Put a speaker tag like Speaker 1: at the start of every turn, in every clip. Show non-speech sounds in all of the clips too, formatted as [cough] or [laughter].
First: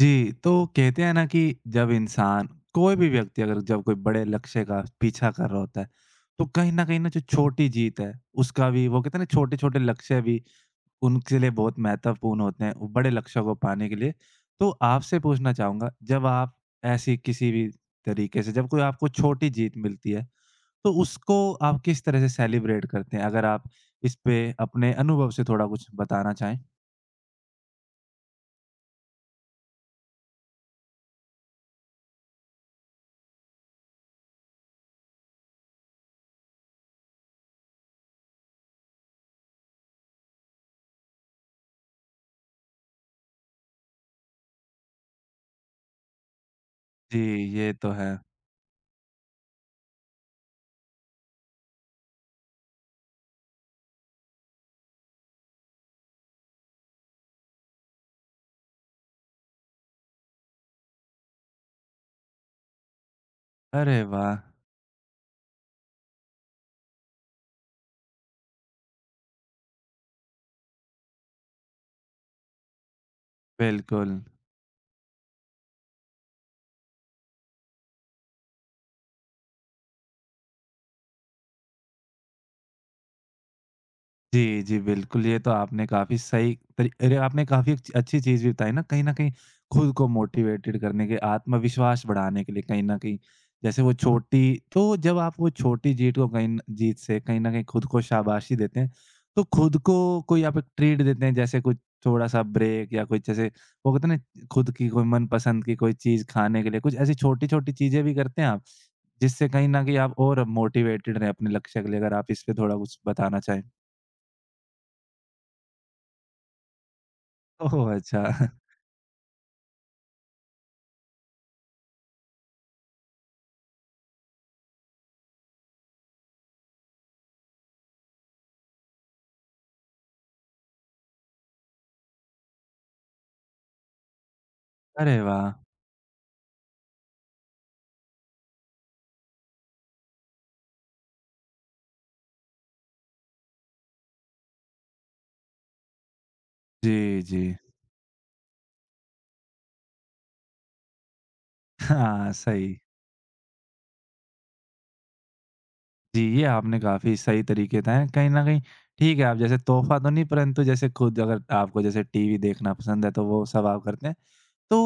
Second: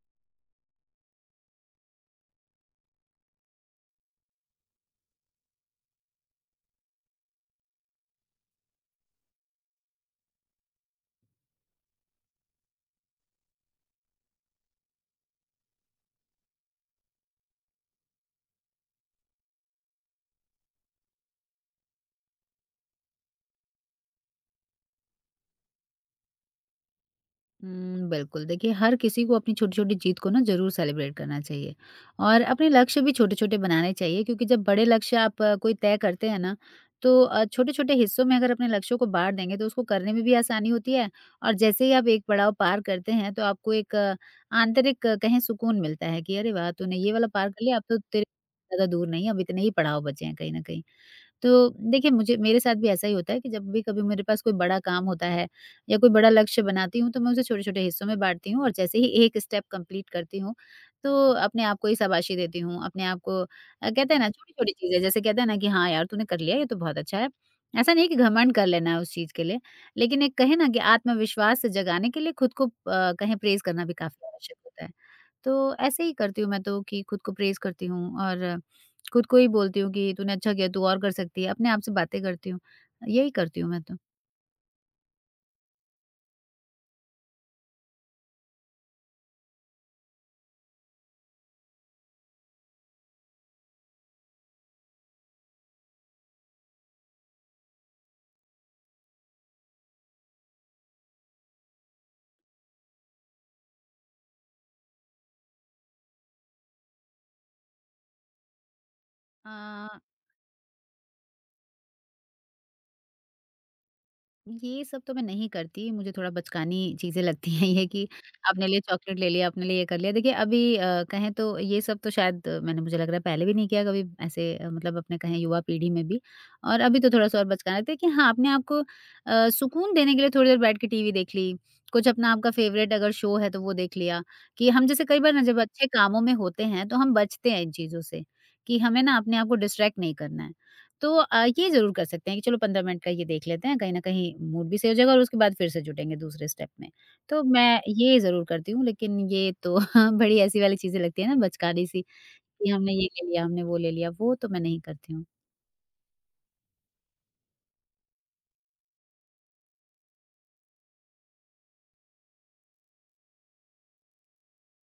Speaker 1: जी, तो कहते हैं ना कि जब इंसान कोई भी व्यक्ति अगर जब कोई बड़े लक्ष्य का पीछा कर रहा होता है, तो कहीं न कहीं ना जो छोटी जीत है, उसका भी वो कहते हैं ना छोटे-छोटे लक्ष्य भी उनके लिए बहुत महत्वपूर्ण होते हैं, वो बड़े लक्ष्य को पाने के लिए। तो आपसे पूछना चाहूँगा, जब आप ऐसी किसी भी तरीके से जब कोई आपको छोटी जीत मिलती है, तो उसको आप किस तरह से सेलिब्रेट करते हैं? अगर आप इस पे अपने अनुभव से थोड़ा कुछ बताना चाहें?
Speaker 2: हुँ, बिल्कुल। देखिए, हर किसी को अपनी छोटी-छोटी जीत को ना ज़रूर सेलिब्रेट करना चाहिए और अपने लक्ष्य भी छोटे-छोटे बनाने चाहिए, क्योंकि जब बड़े लक्ष्य आप कोई तय करते हैं ना, तो छोटे-छोटे हिस्सों में अगर अपने लक्ष्यों को बाँट देंगे, तो उसको करने में भी आसानी होती है। और जैसे ही आप एक पड़ाव पार करते हैं, तो आपको एक आंतरिक कहें सुकून मिलता है कि, "अरे वाह! तूने ये
Speaker 1: जी,
Speaker 2: वाला पार कर
Speaker 1: ये
Speaker 2: लिया, अब
Speaker 1: तो
Speaker 2: तो
Speaker 1: है।
Speaker 2: तेरे ज़्यादा दूर नहीं है, अब इतने ही पड़ाव बचे हैं कहीं न कहीं।" तो देखिए, मुझे मेरे साथ भी ऐसा ही होता है कि जब भी कभी मेरे पास कोई बड़ा काम होता है या कोई बड़ा लक्ष्य बनाती हूँ, तो मैं उसे छोटे-छोटे हिस्सों में बाँटती हूँ और जैसे ही एक स्टेप कंप्लीट करती हूँ, तो अपने आप को ही शाबाशी देती हूँ, अपने आप को
Speaker 1: अरे
Speaker 2: कहते हैं ना
Speaker 1: वाह!
Speaker 2: छोटी-छोटी चीज़ें, जैसे कहते हैं ना कि हाँ यार तूने कर लिया ये तो बहुत अच्छा है। ऐसा नहीं है कि घमंड कर लेना है उस चीज़ के लिए, लेकिन एक कहें ना कि आत्मविश्वास से जगाने के लिए खुद को कहें प्रेज़ करना भी
Speaker 1: बिल्कुल।
Speaker 2: काफ़ी आवश्यक होता है। तो ऐसे ही करती हूँ मैं तो, कि खुद को प्रेज़ करती हूँ और खुद को ही बोलती हूँ कि तूने अच्छा किया, तू और कर सकती है, अपने आप से बातें करती हूँ। यही करती हूँ मैं तो।
Speaker 1: जी, जी, बिल्कुल, ये तो आपने काफ़ी सही तरी अरे, आपने काफ़ी अच्छी अच्छी चीज़ भी बताई ना, कहीं न कहीं खुद को मोटिवेटेड करने के, आत्मविश्वास बढ़ाने के लिए कहीं न कहीं, जैसे वो छोटी तो जब आप वो छोटी जीत को कहीं न जीत से कहीं न कहीं खुद को शाबाशी देते हैं, तो खुद को कोई आप एक ट्रीट देते हैं, जैसे कुछ थोड़ा-सा ब्रेक या कुछ जैसे वो कहते हैं ना, खुद की कोई मनपसंद की कोई चीज़ खाने के लिए, कुछ ऐसी छोटी-छोटी चीज़ें भी करते हैं आप? जिससे कहीं न
Speaker 2: अ,
Speaker 1: कहीं आप और मोटिवेटेड रहें अपने लक्ष्य के लिए, अगर आप इस पे थोड़ा कुछ बताना चाहें?
Speaker 2: ये सब तो मैं नहीं करती, मुझे थोड़ा बचकानी चीज़ें लगती हैं ये
Speaker 1: ओह!
Speaker 2: कि
Speaker 1: अच्छा।
Speaker 2: अपने लिए चॉकलेट ले लिया, अपने लिए ये कर लिया। देखिए अभी कहें तो ये सब तो शायद मैंने मुझे लग रहा है पहले भी नहीं किया कभी ऐसे, मतलब अपने कहें युवा पीढ़ी में भी। और अभी तो थोड़ा-सा और बचकाना रहता है कि हाँ, अपने आप को सुकून देने के लिए थोड़ी देर बैठ के टीवी देख ली, कुछ अपना आपका फ़ेवरेट अगर शो है तो वो देख लिया। कि हम जैसे
Speaker 1: अरे
Speaker 2: कई बार ना
Speaker 1: वाह!
Speaker 2: जब अच्छे कामों में होते हैं, तो हम बचते हैं इन चीज़ों से कि हमें ना अपने आप को डिस्ट्रैक्ट नहीं करना है। तो ये ज़रूर कर सकते हैं कि चलो 15 मिनट का ये देख लेते हैं, कहीं न कहीं मूड भी सही हो जाएगा और उसके बाद फिर से जुटेंगे दूसरे स्टेप में।
Speaker 1: जी, जी।
Speaker 2: तो मैं ये ज़रूर करती हूँ, लेकिन ये तो [laughs] बड़ी ऐसी वाली चीज़ें लगती है ना बचकानी सी,
Speaker 1: हाँ,
Speaker 2: कि
Speaker 1: सही।
Speaker 2: हमने ये ले लिया, हमने वो ले लिया, वो तो मैं नहीं करती हूँ।
Speaker 1: जी, ये आपने काफ़ी सही तरीके बताए हैं। कहीं न कहीं ठीक है, आप जैसे तोहफ़ा तो नहीं परंतु जैसे खुद अगर आपको जैसे टीवी देखना पसंद है, तो वो सब आप करते हैं। तो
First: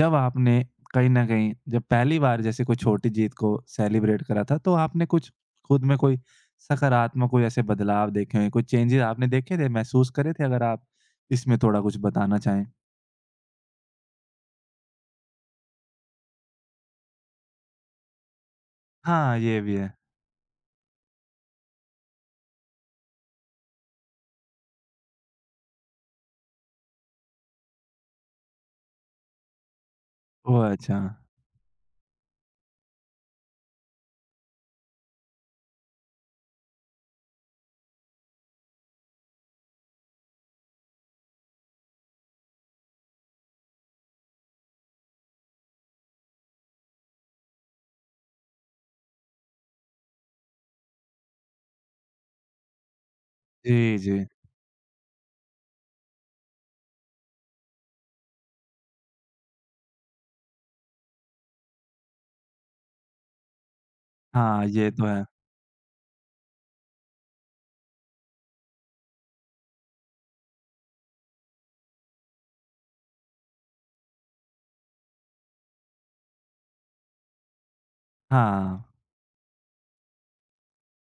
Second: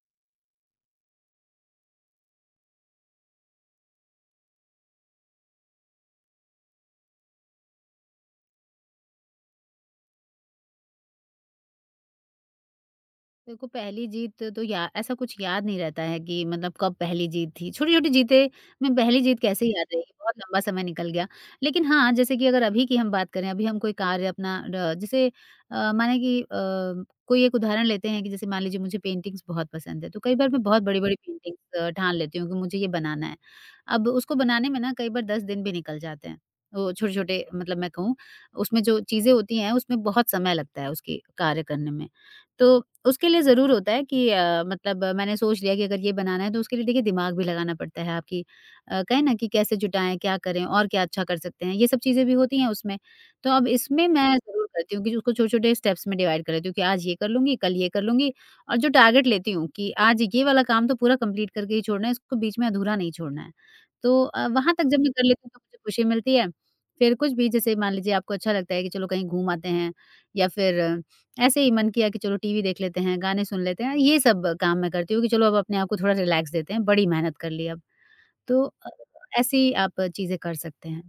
Speaker 1: जब आपने कहीं न कहीं जब पहली बार जैसे कोई छोटी जीत को सेलिब्रेट करा था, तो आपने कुछ खुद में कोई सकारात्मक कोई ऐसे बदलाव देखे हों, कोई चेंजेज़ आपने देखे थे, महसूस करे थे? अगर आप इसमें थोड़ा कुछ बताना चाहें।
Speaker 2: देखो पहली जीत तो या ऐसा कुछ याद नहीं रहता है कि मतलब कब पहली जीत थी। छोटी-छोटी जीतें में पहली
Speaker 1: हाँ,
Speaker 2: जीत
Speaker 1: ये
Speaker 2: कैसे
Speaker 1: भी
Speaker 2: याद
Speaker 1: है।
Speaker 2: रहेगी, बहुत लंबा समय निकल गया। लेकिन हाँ, जैसे कि अगर अभी की हम बात करें, अभी हम कोई कार्य अपना र जैसे माने कि कोई एक उदाहरण लेते हैं कि जैसे मान लीजिए मुझे पेंटिंग्स बहुत पसंद है, तो कई बार
Speaker 1: ओह!
Speaker 2: मैं बहुत
Speaker 1: अच्छा।
Speaker 2: बड़ी-बड़ी पेंटिंग्स ठान लेती हूँ कि मुझे ये बनाना है। अब उसको बनाने में ना कई बार 10 दिन भी निकल जाते हैं। वो छोटे-छोटे मतलब मैं कहूँ उसमें जो चीज़ें होती हैं, उसमें बहुत समय लगता है उसके कार्य करने में। तो उसके लिए ज़रूर होता है कि मतलब मैंने सोच लिया कि अगर ये बनाना है तो उसके लिए देखिए दिमाग भी लगाना पड़ता है आपकी, कहें ना कि कैसे जुटाएँ, क्या करें और क्या अच्छा कर सकते हैं, ये सब चीज़ें भी होती हैं उसमें। तो अब
Speaker 1: जी,
Speaker 2: इसमें
Speaker 1: जी।
Speaker 2: मैं ज़रूर करती हूँ कि उसको छोटे-छोटे स्टेप्स में डिवाइड कर लेती हूँ कि आज ये कर लूँगी, कल ये कर लूँगी और जो टारगेट लेती हूँ कि आज ये वाला काम तो पूरा कंप्लीट करके ही छोड़ना है, इसको बीच में अधूरा नहीं छोड़ना है। तो
Speaker 1: हाँ,
Speaker 2: वहाँ तक
Speaker 1: ये
Speaker 2: जब
Speaker 1: तो
Speaker 2: मैं
Speaker 1: है।
Speaker 2: कर लेती हूँ तो मुझे खुशी मिलती है। फिर कुछ भी जैसे मान लीजिए आपको अच्छा लगता है कि चलो कहीं घूम आते हैं या फिर ऐसे ही मन किया कि चलो टीवी देख लेते हैं, गाने सुन लेते हैं, ये सब काम मैं करती हूँ कि चलो अब अपने आप को थोड़ा रिलैक्स देते हैं, बड़ी मेहनत कर ली अब। तो
Speaker 1: हाँ।
Speaker 2: ऐसी आप चीज़ें कर सकते हैं।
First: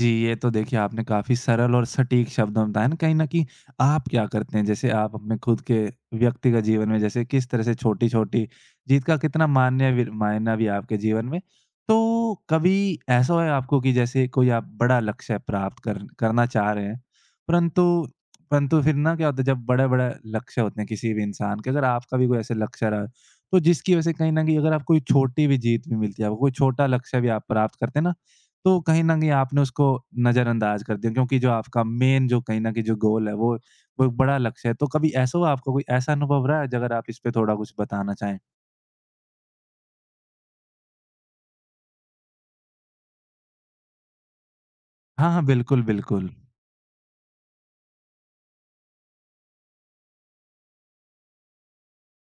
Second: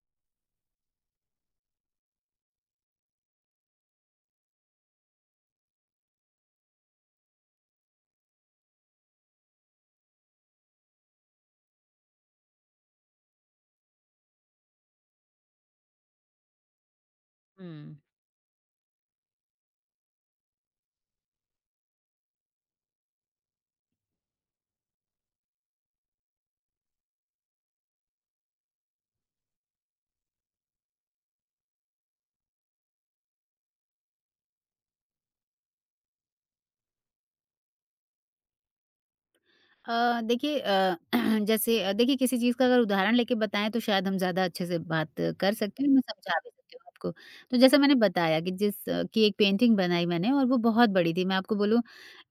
Speaker 1: जी, ये तो देखिए आपने काफ़ी सरल और सटीक शब्दों में बताया ना कहीं न कहीं आप क्या करते हैं? जैसे आप अपने खुद के व्यक्तिगत जीवन में जैसे किस तरह से छोटी-छोटी जीत का कितना मान्य वि मायना भी है आपके जीवन में? तो कभी ऐसा हुआ है आपको कि जैसे कोई आप बड़ा लक्ष्य प्राप्त कर करना चाह रहे हैं,
Speaker 2: हुँ।
Speaker 1: परंतु परंतु फिर ना क्या होता है जब बड़ा-बड़ा लक्ष्य होते हैं किसी भी इंसान के, अगर आपका भी कोई ऐसे लक्ष्य रहा, तो जिसकी वजह से कहीं न कहीं अगर आप कोई छोटी भी जीत भी मिलती है, आपको कोई छोटा लक्ष्य भी आप प्राप्त करते हैं ना तो कहीं न कहीं आपने उसको नज़रअंदाज कर दिया क्योंकि जो आपका मेन जो कहीं न कहीं जो गोल है वो एक बड़ा लक्ष्य है। तो कभी ऐसा हुआ आपको कोई ऐसा अनुभव रहा है ज अगर आप इस पे थोड़ा कुछ बताना चाहें?
Speaker 2: देखिए [clears throat] जैसे देखिए किसी चीज़ का अगर उदाहरण लेके बताएँ तो शायद हम ज़्यादा अच्छे से बात
Speaker 1: हाँ, हाँ,
Speaker 2: कर
Speaker 1: बिल्कुल,
Speaker 2: सकते हैं, मैं
Speaker 1: बिल्कुल।
Speaker 2: समझा भी सकती हूँ आपको। तो जैसा मैंने बताया कि जिस कि एक पेंटिंग बनाई मैंने और वो बहुत बड़ी थी, मैं आपको बोलूँ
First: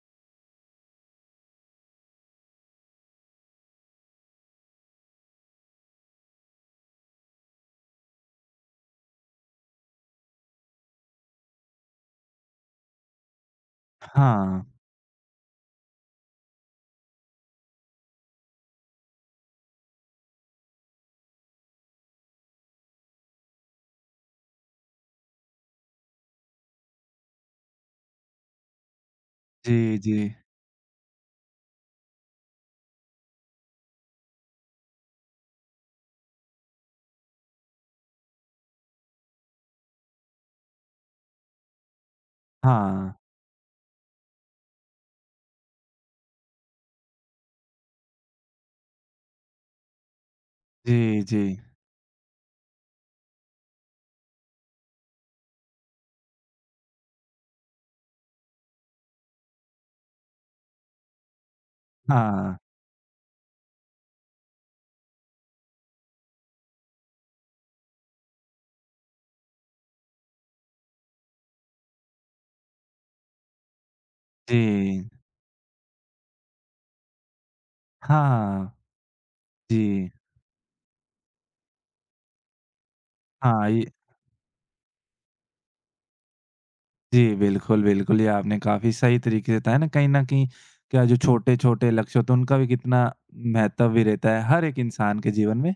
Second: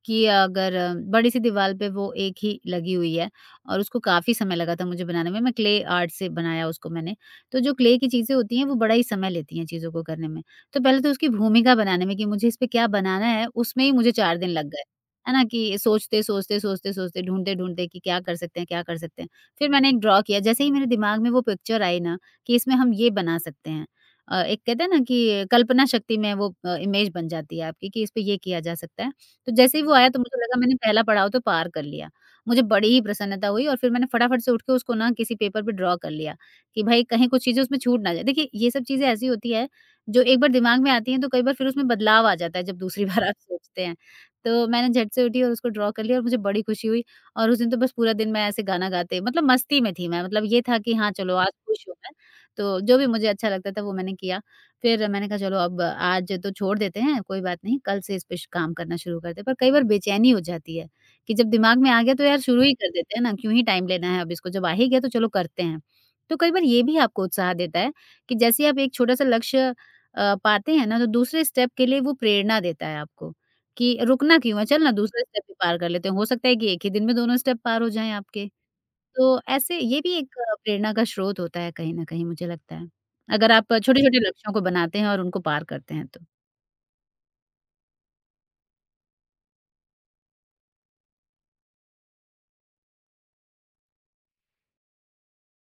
Speaker 2: कि अगर बड़ी-सी दीवार पे वो एक ही लगी हुई है और उसको काफ़ी समय लगा था मुझे बनाने में, मैं क्ले आर्ट से बनाया उसको मैंने। तो जो क्ले की चीज़ें होती हैं वो बड़ा ही समय लेती हैं चीज़ों को करने में। तो पहले तो उसकी भूमिका बनाने में कि मुझे इस पे क्या बनाना है, उसमें ही मुझे 4 दिन लग
Speaker 1: हाँ।
Speaker 2: गए। है ना? कि सोचते, सोचते, सोचते, सोचते, ढूँढते-ढूँढते कि क्या कर सकते हैं, क्या कर सकते हैं। फिर मैंने एक ड्रॉ किया, जैसे ही मेरे दिमाग में वो पिक्चर आई ना कि इसमें हम ये बना सकते हैं। एक कहते हैं ना कि कल्पना शक्ति में वो इमेज बन जाती है आपकी कि इस पे ये किया जा सकता है। तो जैसे ही वो
Speaker 1: जी,
Speaker 2: आया
Speaker 1: जी।
Speaker 2: तो मुझे लगा मैंने पहला पड़ाव तो पार कर लिया। मुझे बड़ी ही प्रसन्नता हुई और फिर मैंने फटाफट से उठ के उसको ना किसी पेपर पे ड्रॉ कर लिया, कि भई कहीं कुछ चीज़ें उसमें छूट ना जाए। देखिए ये सब चीज़ें ऐसी होती है, जो एक बार दिमाग में आती हैं तो कई बार फिर उसमें बदलाव आ जाता है जब दूसरी
Speaker 1: हाँ।
Speaker 2: [laughs] बार आप सोचते हैं। तो मैंने झट से उठी और उसको ड्रॉ कर लिया और मुझे बड़ी खुशी हुई। और उस दिन तो बस पूरा दिन मैं ऐसे गाना गाते मतलब मस्ती में थी मैं, मतलब ये था कि हाँ,
Speaker 1: जी,
Speaker 2: चलो
Speaker 1: जी।
Speaker 2: आज खुश हूँ मैं, तो जो भी मुझे अच्छा लगता था वो मैंने किया। फिर मैंने कहा चलो अब आज तो छोड़ देते हैं, कोई बात नहीं, कल से इस पे श काम करना शुरू करते हैं। पर कई बार बेचैनी हो जाती है, कि जब दिमाग में आ गया तो यार
Speaker 1: हाँ।
Speaker 2: शुरू ही कर देते हैं ना, क्यों ही टाइम लेना है अब इसको, जब आ ही गया तो चलो करते हैं। तो कई बार ये भी आपको उत्साह देता है, कि जैसे ही आप एक छोटा-सा लक्ष्य पाते हैं ना, तो दूसरे स्टेप के लिए वो प्रेरणा देता है आपको, कि रुकना क्यों है, चल ना
Speaker 1: जी।
Speaker 2: दूसरे स्टेप भी पार कर लेते हैं। हो सकता है कि एक ही दिन में दोनों स्टेप पार हो जाएँ आपके।
Speaker 1: हाँ।
Speaker 2: तो ऐसे ये
Speaker 1: जी।
Speaker 2: भी एक प्रेरणा का स्रोत होता है कहीं न कहीं मुझे लगता है। अगर
Speaker 1: हाँ,
Speaker 2: आप
Speaker 1: ये
Speaker 2: छोटे-छोटे लक्ष्यों को बनाते हैं और उनको पार करते हैं तो।
Speaker 1: जी, बिल्कुल, बिल्कुल। ये आपने काफ़ी सही तरीके से बताया ना कहीं न कहीं क्या जो छोटे-छोटे लक्ष्य होते हैं उनका भी कितना महत्व भी रहता है हर एक इंसान के जीवन में।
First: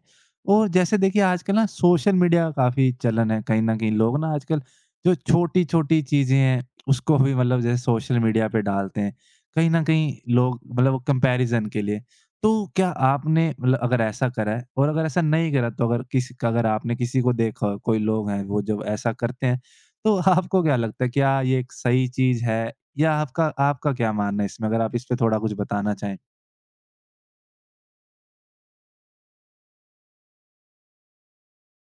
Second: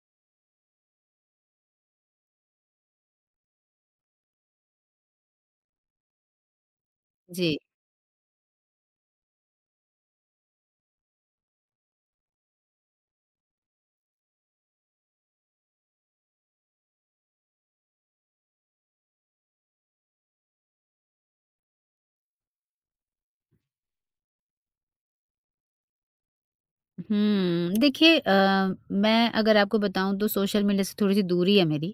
Speaker 1: और जैसे देखिए आजकल ना सोशल मीडिया का काफ़ी चलन है, कहीं न कहीं लोग ना आजकल जो छोटी-छोटी चीज़ें हैं उसको भी
Speaker 2: जी।
Speaker 1: मतलब जैसे सोशल मीडिया पे डालते हैं। कहीं न कहीं लोग मतलब वो कंपैरिज़न के लिए। तो क्या आपने मतलब अगर ऐसा करा है और अगर ऐसा नहीं करा तो अगर किसी का अगर आपने किसी को देखा हो कोई लोग हैं वो जब ऐसा करते हैं तो आपको क्या लगता है क्या ये एक सही चीज़ है? या आपका आपका क्या मानना है इसमें? अगर आप इस पे थोड़ा कुछ बताना चाहें।
Speaker 2: हुँ, देखिए मैं अगर आपको बताऊँ तो सोशल मीडिया से थोड़ी-सी दूरी है मेरी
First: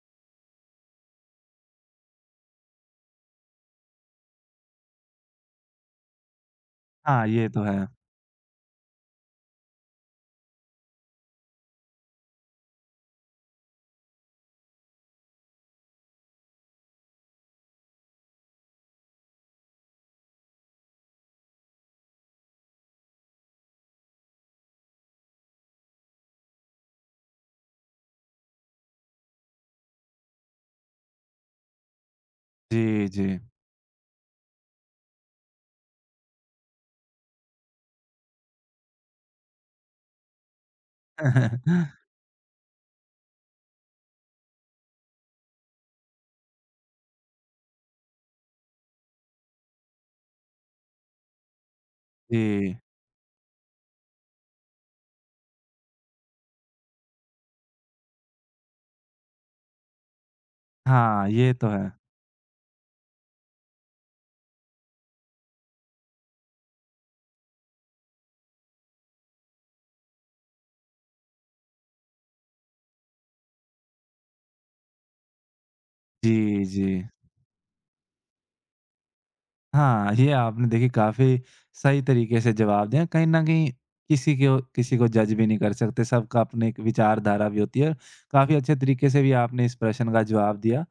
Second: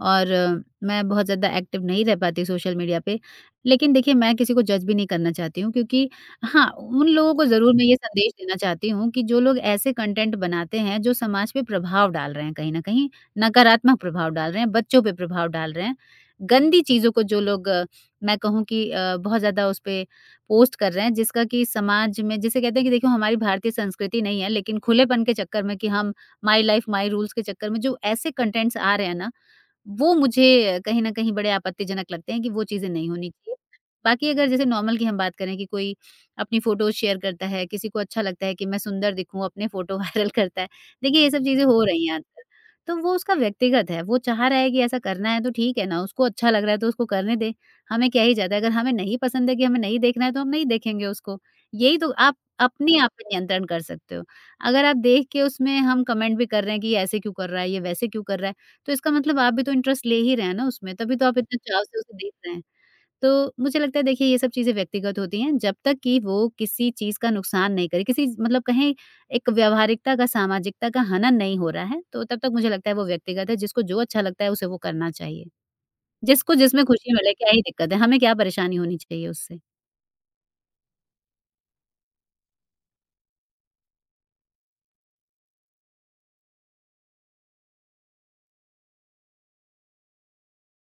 Speaker 2: और मैं बहुत ज़्यादा एक्टिव नहीं रह पाती सोशल मीडिया पे। लेकिन देखिए मैं किसी को जज भी नहीं करना चाहती हूँ, क्योंकि हाँ, उन
Speaker 1: हाँ,
Speaker 2: लोगों को
Speaker 1: ये तो
Speaker 2: ज़रूर
Speaker 1: है।
Speaker 2: मैं ये संदेश देना चाहती हूँ कि जो लोग ऐसे कंटेंट बनाते हैं जो समाज पे प्रभाव डाल रहे हैं कहीं न कहीं, नकारात्मक प्रभाव डाल रहे हैं, बच्चों पे प्रभाव डाल रहे हैं, गंदी चीज़ों को जो लोग मैं कहूँ कि बहुत ज़्यादा उसपे पोस्ट कर रहे हैं, जिसका कि समाज में जिसे कहते हैं कि देखो हमारी भारतीय संस्कृति नहीं है, लेकिन खुलेपन के चक्कर में कि हम माय लाइफ माय रूल्स के चक्कर में जो ऐसे कंटेंट्स आ रहे हैं ना, वो मुझे कहीं न कहीं बड़े आपत्तिजनक लगते हैं कि वो चीज़ें
Speaker 1: जी,
Speaker 2: नहीं
Speaker 1: जी।
Speaker 2: होनी चाहिए। बाकी अगर जैसे नॉर्मल की हम बात करें कि कोई अपनी फ़ोटोज़ शेयर करता है, किसी को अच्छा लगता है कि मैं सुंदर दिखूँ, अपने फ़ोटो [laughs] वायरल करता है। देखिए ये सब चीज़ें हो
Speaker 1: [laughs]
Speaker 2: रही हैं आजकल, तो वो उसका व्यक्तिगत है, वो चाह रहा है कि ऐसा करना है तो ठीक है ना, उसको अच्छा लग रहा है तो उसको करने दें, हमें क्या ही जाता है। अगर हमें नहीं पसंद है कि हमें नहीं देखना है तो हम नहीं देखेंगे उसको, यही तो आप
Speaker 1: जी।
Speaker 2: अपने आप पे नियंत्रण कर सकते हो। अगर आप देख के उसमें हम कमेंट भी कर रहे हैं कि ये ऐसे क्यों कर रहा है, ये वैसे क्यों कर रहा है, तो इसका मतलब आप भी तो इंटरेस्ट ले ही रहे हैं ना उसमें, तभी तो
Speaker 1: हाँ,
Speaker 2: आप
Speaker 1: ये
Speaker 2: इतने
Speaker 1: तो
Speaker 2: चाव से
Speaker 1: है।
Speaker 2: उसे देख रहे हैं। तो मुझे लगता है देखिए ये सब चीज़ें व्यक्तिगत होती हैं, जब तक कि वो किसी चीज़ का नुकसान नहीं करे, किसी मतलब कहें एक व्यावहारिकता का, सामाजिकता का हनन नहीं हो रहा है, तो तब तक मुझे लगता है वो व्यक्तिगत है, जिसको जो अच्छा लगता है उसे वो करना चाहिए। जिसको
Speaker 1: जी,
Speaker 2: जिसमें
Speaker 1: जी।
Speaker 2: खुशी मिले, क्या ही दिक्कत है? हमें क्या परेशानी होनी चाहिए उससे?
Speaker 1: हाँ, ये आपने देखिए काफ़ी सही तरीके से जवाब दिया। कहीं न कहीं किसी को जज भी नहीं कर सकते, सबका अपनी एक विचारधारा भी होती है। काफ़ी अच्छे तरीके से भी आपने इस प्रश्न का जवाब दिया।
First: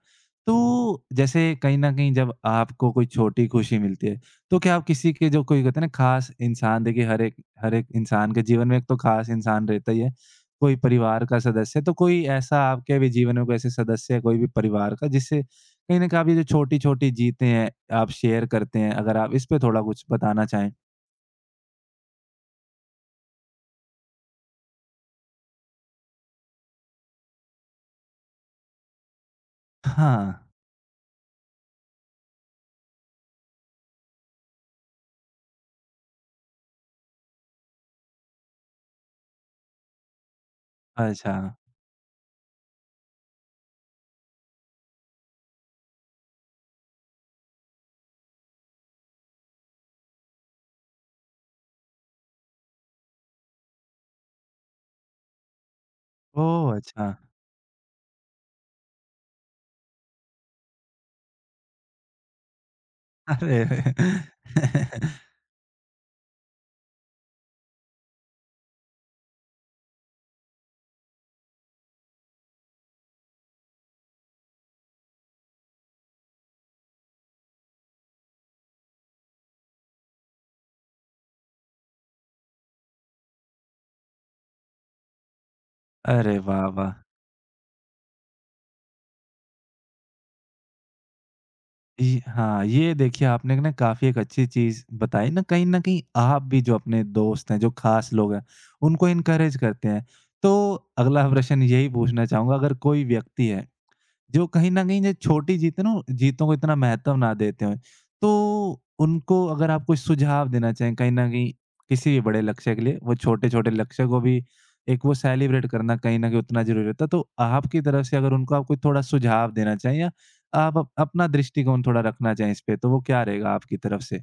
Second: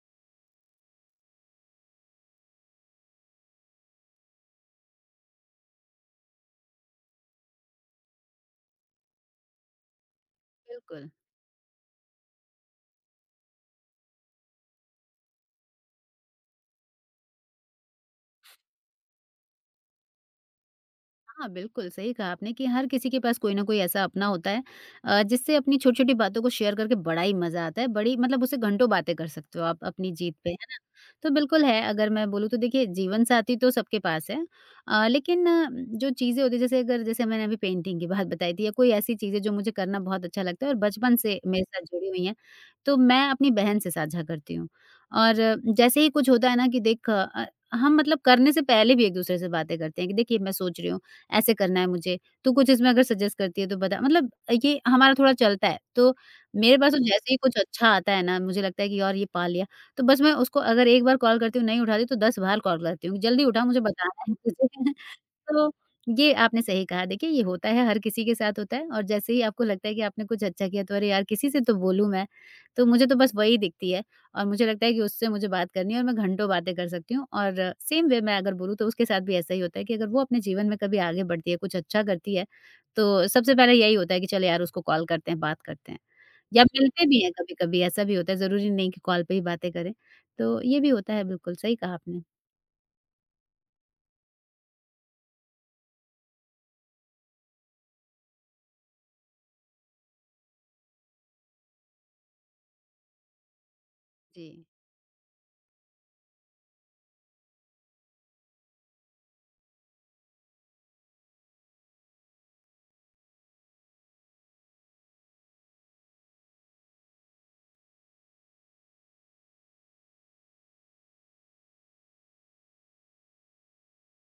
Speaker 1: तो जैसे कहीं न कहीं जब आपको कोई छोटी खुशी मिलती है, तो क्या आप किसी के जो कोई कहते हैं ना ख़ास इंसान देखिए हर एक इंसान के जीवन में एक तो ख़ास इंसान रहता ही है, कोई
Speaker 2: बिल्कुल।
Speaker 1: परिवार का सदस्य। तो कोई ऐसा आपके भी जीवन में कोई ऐसे सदस्य है कोई भी परिवार का जिससे कहीं न कहीं आप ये जो छोटी-छोटी जीतें हैं, आप शेयर करते हैं, अगर आप इस पे थोड़ा कुछ बताना चाहें?
Speaker 2: हाँ, बिल्कुल, सही कहा आपने कि हर किसी के पास कोई ना कोई ऐसा अपना होता है, जिससे अपनी छोटी-छोटी बातों को शेयर करके बड़ा ही मज़ा आता है, बड़ी मतलब उससे घंटों बातें कर सकते हो आप अपनी
Speaker 1: हाँ।
Speaker 2: जीत पे, है ना? तो बिल्कुल है, अगर मैं बोलूँ तो देखिए जीवनसाथी तो सबके पास है, लेकिन जो चीज़ें होती हैं जैसे अगर जैसे मैंने अभी पेंटिंग की बात बताई थी, या कोई ऐसी चीज़ें जो मुझे करना बहुत अच्छा लगता है और बचपन
Speaker 1: अच्छा।
Speaker 2: से मेरे साथ जुड़ी हुई हैं, तो मैं अपनी बहन से साझा करती हूँ। और जैसे ही कुछ होता है ना कि देख हम मतलब करने से पहले भी एक-दूसरे से बातें करते हैं कि देखिए मैं सोच रही हूँ ऐसे करना है मुझे, तू कुछ इसमें अगर सजेस्ट करती है तो बता। मतलब ये हमारा थोड़ा चलता है। तो
Speaker 1: ओह!
Speaker 2: मेरे पास तो हुँ।
Speaker 1: अच्छा।
Speaker 2: जैसे ही कुछ अच्छा आता है ना, मुझे लगता है कि यार ये पा लिया, तो बस मैं उसको अगर एक बार कॉल करती हूँ, नहीं उठाती तो 10 बार कॉल करती हूँ, जल्दी
Speaker 1: अरे!
Speaker 2: उठा मुझे बताना है तुझे।
Speaker 1: [laughs]
Speaker 2: तो ये आपने सही कहा। देखिए, ये होता है, हर किसी के साथ होता है, और जैसे ही आपको लगता है कि आपने कुछ अच्छा किया, तो अरे यार! किसी से तो बोलूँ मैं। तो मुझे तो बस वही दिखती है, और मुझे लगता है कि उससे मुझे बात करनी है और मैं घंटों बातें कर सकती हूँ। और सेम वे मैं अगर बोलूँ, तो उसके साथ भी ऐसा ही होता है कि अगर वो अपने जीवन में कभी आगे बढ़ती है, कुछ अच्छा करती है, तो सबसे पहले यही होता है कि चलो यार, उसको कॉल करते हैं, बात करते हैं,
Speaker 1: अरे
Speaker 2: या
Speaker 1: वाह, वाह!
Speaker 2: मिलते भी हैं कभी-कभी, ऐसा भी होता है। ज़रूरी नहीं कि कॉल पे ही बातें करें। तो ये भी होता है, बिल्कुल सही कहा
Speaker 1: ये
Speaker 2: आपने।
Speaker 1: हाँ, ये देखिए आपने ना काफ़ी एक अच्छी चीज़ बताई ना कहीं न कहीं आप भी जो अपने दोस्त हैं, जो खास लोग हैं, उनको एनकरेज करते हैं। तो अगला प्रश्न यही पूछना चाहूँगा अगर कोई व्यक्ति है
Speaker 2: जी।
Speaker 1: जो कहीं न कहीं ये छोटी जीत है ना जीतों को इतना महत्व ना देते हों। तो उनको अगर आप कुछ सुझाव देना चाहें कहीं न कहीं किसी भी बड़े लक्ष्य के लिए, वो छोटे-छोटे लक्ष्य को भी एक वो सेलिब्रेट करना कहीं न कहीं उतना ज़रूरी होता है। तो आपकी तरफ से अगर उनको आप कोई थोड़ा सुझाव देना चाहें या आप अप अपना दृष्टिकोण थोड़ा रखना चाहें इस पे तो वो क्या रहेगा आपकी तरफ से?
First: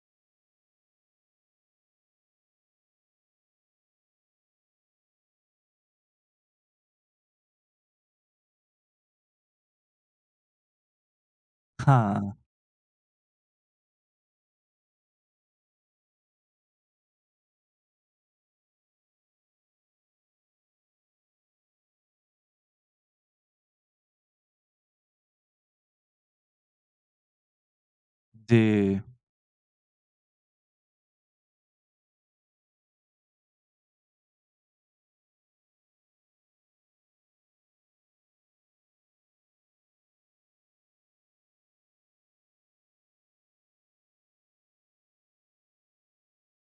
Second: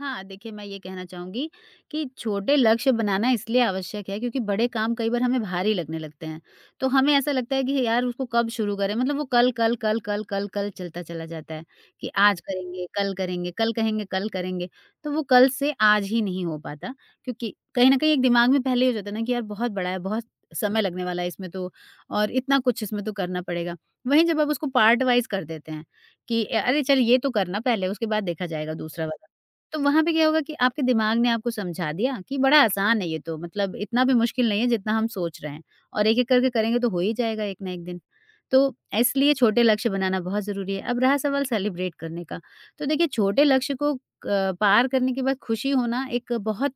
Speaker 2: हाँ, देखिए मैं ये कहना चाहूँगी कि छोटे लक्ष्य बनाना इसलिए आवश्यक है, क्योंकि बड़े काम कई बार हमें भारी लगने लगते हैं। तो हमें ऐसा लगता है कि यार उसको कब शुरू करें? मतलब वो कल, कल, कल, कल, कल, कल चलता चला जाता है कि
Speaker 1: हाँ।
Speaker 2: आज करेंगे, कल कहेंगे, कल करेंगे। तो वो कल से आज ही नहीं हो पाता, क्योंकि कहीं न कहीं एक दिमाग में पहले ही हो जाता है ना कि यार बहुत बड़ा है, बहुत समय लगने वाला है इसमें, तो और इतना कुछ इसमें तो करना पड़ेगा। वहीं जब आप उसको पार्ट वाइज़ कर देते हैं कि अरे चल ये तो करना पहले, उसके बाद देखा जाएगा
Speaker 1: जी।
Speaker 2: दूसरा वाला। तो वहाँ पे क्या होगा कि आपके दिमाग ने आपको समझा दिया कि बड़ा आसान है ये तो, मतलब इतना भी मुश्किल नहीं है जितना हम सोच रहे हैं, और एक एक करके करेंगे तो हो ही जाएगा एक ना एक दिन। तो इसलिए छोटे लक्ष्य बनाना बहुत ज़रूरी है। अब रहा सवाल सेलिब्रेट करने का, तो देखिए छोटे लक्ष्य को क पार करने के बाद खुशी होना एक बहुत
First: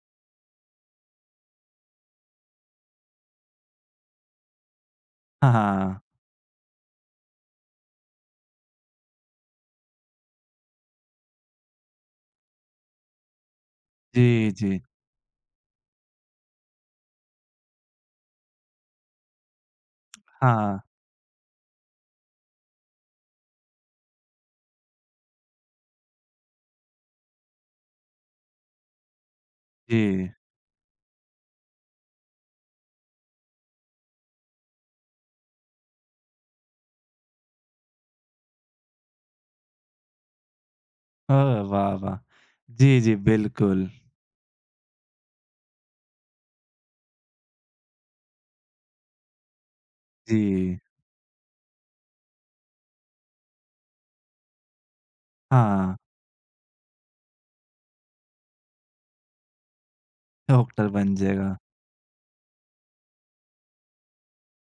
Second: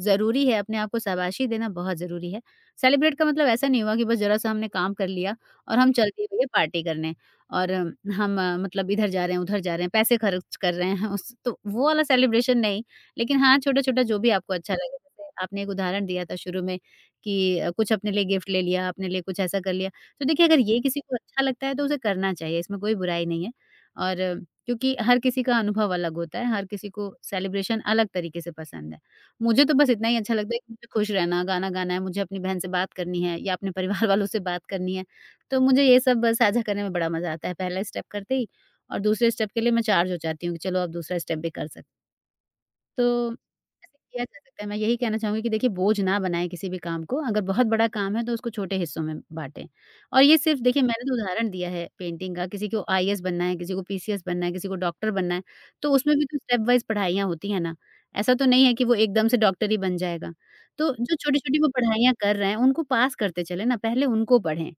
Speaker 2: ज़रूरी है, अपने आप को शाबाशी देना बहुत ज़रूरी है। सेलिब्रेट का मतलब ऐसा नहीं हुआ कि बस ज़रा-सा हमने काम कर लिया
Speaker 1: हाँ,
Speaker 2: और हम
Speaker 1: हाँ।
Speaker 2: चल दिए भैया पार्टी करने। और हम मतलब इधर जा रहे हैं, उधर जा रहे हैं, पैसे खर्च कर रहे हैं, उस तो वो वाला सेलिब्रेशन नहीं, लेकिन हाँ, छोटा-छोटा जो भी
Speaker 1: जी,
Speaker 2: आपको अच्छा
Speaker 1: जी।
Speaker 2: लगे। जैसे आपने एक उदाहरण दिया था शुरू में कि कुछ अपने लिए गिफ्ट ले लिया, अपने लिए कुछ ऐसा कर लिया। तो देखिए अगर
Speaker 1: हाँ।
Speaker 2: ये किसी को अच्छा लगता है तो उसे करना चाहिए, इसमें कोई बुराई नहीं है। और क्योंकि हर किसी का अनुभव अलग होता है, हर किसी को सेलिब्रेशन अलग तरीके से पसंद है। मुझे तो बस इतना ही
Speaker 1: जी।
Speaker 2: अच्छा लगता है कि मुझे खुश रहना, गाना गाना है, मुझे अपनी बहन से बात करनी है या अपने परिवार वालों से बात करनी है। तो मुझे ये सब साझा करने में बड़ा मज़ा आता है। पहला स्टेप करते ही और दूसरे स्टेप के लिए मैं चार्ज हो जाती हूँ कि चलो अब दूसरा
Speaker 1: अ,
Speaker 2: स्टेप भी कर सकते।
Speaker 1: वाह, वाह! जी, जी,
Speaker 2: तो
Speaker 1: बिल्कुल।
Speaker 2: ऐसे किया जा सकता है। मैं यही कहना चाहूँगी कि देखिए बोझ ना बनाएँ किसी भी काम को। अगर बहुत बड़ा काम है, तो उसको छोटे हिस्सों में बाँटें। और ये सिर्फ़
Speaker 1: जी।
Speaker 2: देखिए मैंने तो उदाहरण दिया है पेंटिंग का, किसी को आईएएस बनना है, किसी को पीसीएस बनना है, किसी को डॉक्टर बनना है। तो
Speaker 1: हाँ।
Speaker 2: उसमें भी तो स्टेप वाइज़ पढ़ाइयाँ होती हैं ना। ऐसा तो नहीं है कि वो एकदम से डॉक्टर ही बन जाएगा।
Speaker 1: डॉक्टर
Speaker 2: तो
Speaker 1: बन
Speaker 2: जो
Speaker 1: जाएगा,
Speaker 2: छोटी-छोटी वो पढ़ाइयाँ कर रहे हैं, उनको पास करते चलें ना, पहले उनको पढ़ें।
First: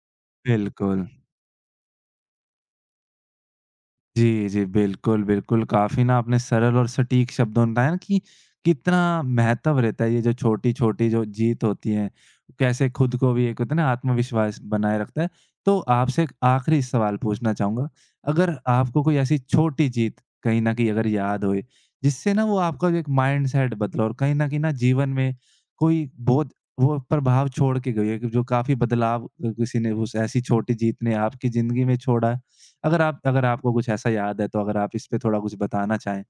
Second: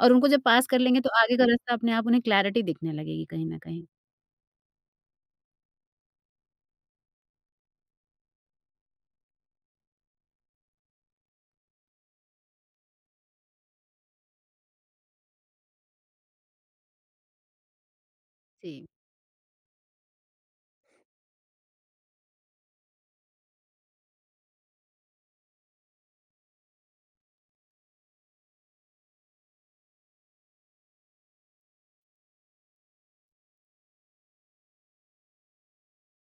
Speaker 2: और उनको जब पास कर लेंगे
Speaker 1: बिल्कुल।
Speaker 2: तो आगे का रास्ता अपने आप उन्हें क्लैरिटी दिखने लगेगी कहीं न कहीं।
Speaker 1: जी, जी। बिल्कुल, बिल्कुल। काफ़ी ना आपने सरल और सटीक शब्दों में बताया ना कि कितना महत्व रहता है ये जो छोटी-छोटी जो जीत होती है, कैसे खुद को भी एक होता है ना आत्मविश्वास बनाए रखता है। तो आपसे एक आखिरी सवाल पूछना चाहूँगा, अगर
Speaker 2: जी।
Speaker 1: आपको कोई ऐसी छोटी जीत कहीं न कहीं अगर याद होए, जिससे ना वो आपका जो एक माइंडसेट बदला और कहीं न कहीं ना जीवन में कोई बहुत वो प्रभाव छोड़ के गई है, जो काफ़ी बदलाव किसी ने उस ऐसी छोटी जीत ने आपकी ज़िंदगी में छोड़ा है? अगर आप अगर आपको कुछ ऐसा याद है, तो अगर आप इस पे थोड़ा कुछ बताना चाहें?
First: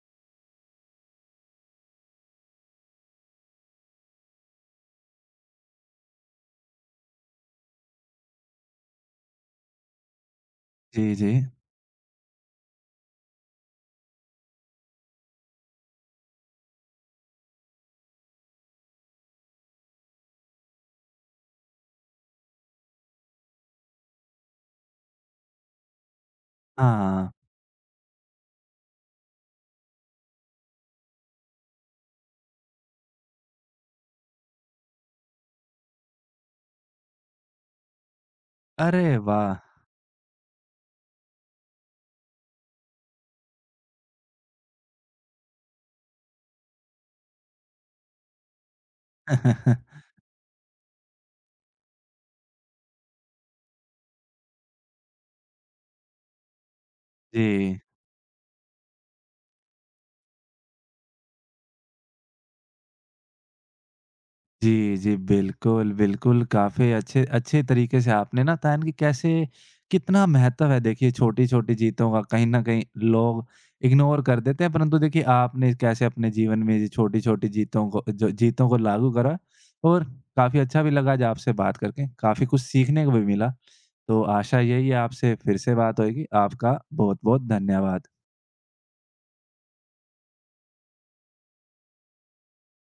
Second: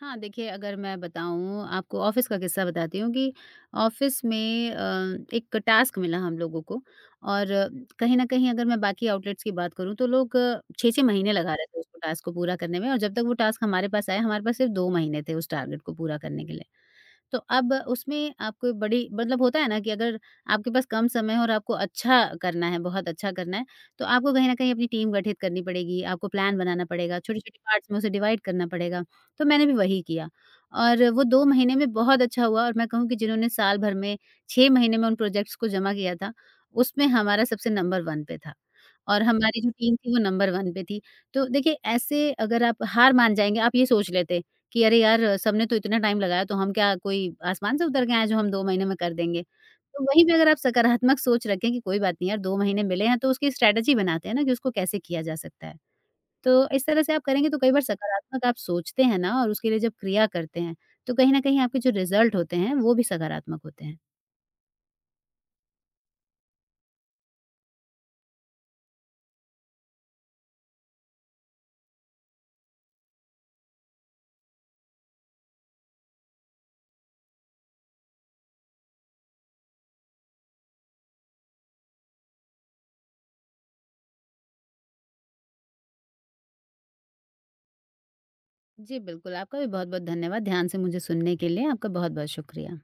Speaker 2: हाँ, देखिए अगर मैं बताऊँ, आपको ऑफ़िस का किस्सा बताती हूँ कि ऑफ़िस में एक टास्क मिला हम लोगों को, और कहीं न कहीं अगर मैं बाकी आउटलेट्स की बात करूँ तो लोग 6-6
Speaker 1: जी, जी।
Speaker 2: महीने लगा रहे थे उसको टास्क को पूरा करने में, और जब तक वो टास्क हमारे पास आया, हमारे पास सिर्फ़ 2 महीने थे उस टारगेट को पूरा करने के लिए। तो अब उसमें आपको बड़ी मतलब होता है ना कि अगर आपके पास कम समय है और आपको अच्छा करना है, बहुत अच्छा करना है, तो आपको कहीं न कहीं अपनी टीम गठित करनी पड़ेगी, आपको प्लान बनाना पड़ेगा,
Speaker 1: हाँ।
Speaker 2: छोटे-छोटे पार्ट्स में उसे डिवाइड करना पड़ेगा। तो मैंने भी वही किया, और वो 2 महीने में बहुत अच्छा हुआ, और मैं कहूँ कि जिन्होंने साल भर में, 6 महीने में उन प्रोजेक्ट्स को जमा किया था, उसमें हमारा सबसे नंबर 1 पे था,
Speaker 1: अरे
Speaker 2: और
Speaker 1: वाह!
Speaker 2: हमारी जो टीम थी वो नंबर 1 पे थी। तो देखिए ऐसे अगर आप हार मान जाएँगे, आप ये सोच लेते कि अरे यार, सबने तो इतना टाइम लगाया, तो हम क्या कोई आसमान से उतर के आए हैं जो हम 2 महीने में कर देंगे। तो
Speaker 1: [laughs]
Speaker 2: वहीं पे अगर आप सकारात्मक सोच रखें कि कोई बात नहीं यार, 2 महीने मिले हैं तो उसकी स्ट्रैटेजी बनाते हैं ना कि उसको कैसे किया जा सकता है। तो इस तरह से आप करेंगे तो कई
Speaker 1: जी।
Speaker 2: बार सकारात्मक आप सोचते हैं ना, और उसके लिए जब क्रिया करते हैं, तो कहीं न कहीं आपके जो रिज़ल्ट होते हैं वो भी सकारात्मक होते हैं।
Speaker 1: जी, जी। बिल्कुल, बिल्कुल। काफ़ी अच्छे अच्छे तरीके से आपने ना बताया कि कैसे कितना महत्व है देखिए छोटी-छोटी जीतों का कहीं न कहीं लोग इग्नोर कर देते हैं, परंतु देखिए आपने कैसे अपने जीवन में ये छोटी-छोटी जीतों को लागू करा और काफ़ी अच्छा भी लगा आज आपसे बात करके, काफ़ी कुछ सीखने को भी मिला। तो आशा यही है आपसे फिर से बात होएगी। आपका बहुत-बहुत धन्यवाद।
Speaker 2: जी बिल्कुल, आपका भी बहुत-बहुत धन्यवाद ध्यान से मुझे सुनने के लिए, आपका बहुत-बहुत शुक्रिया।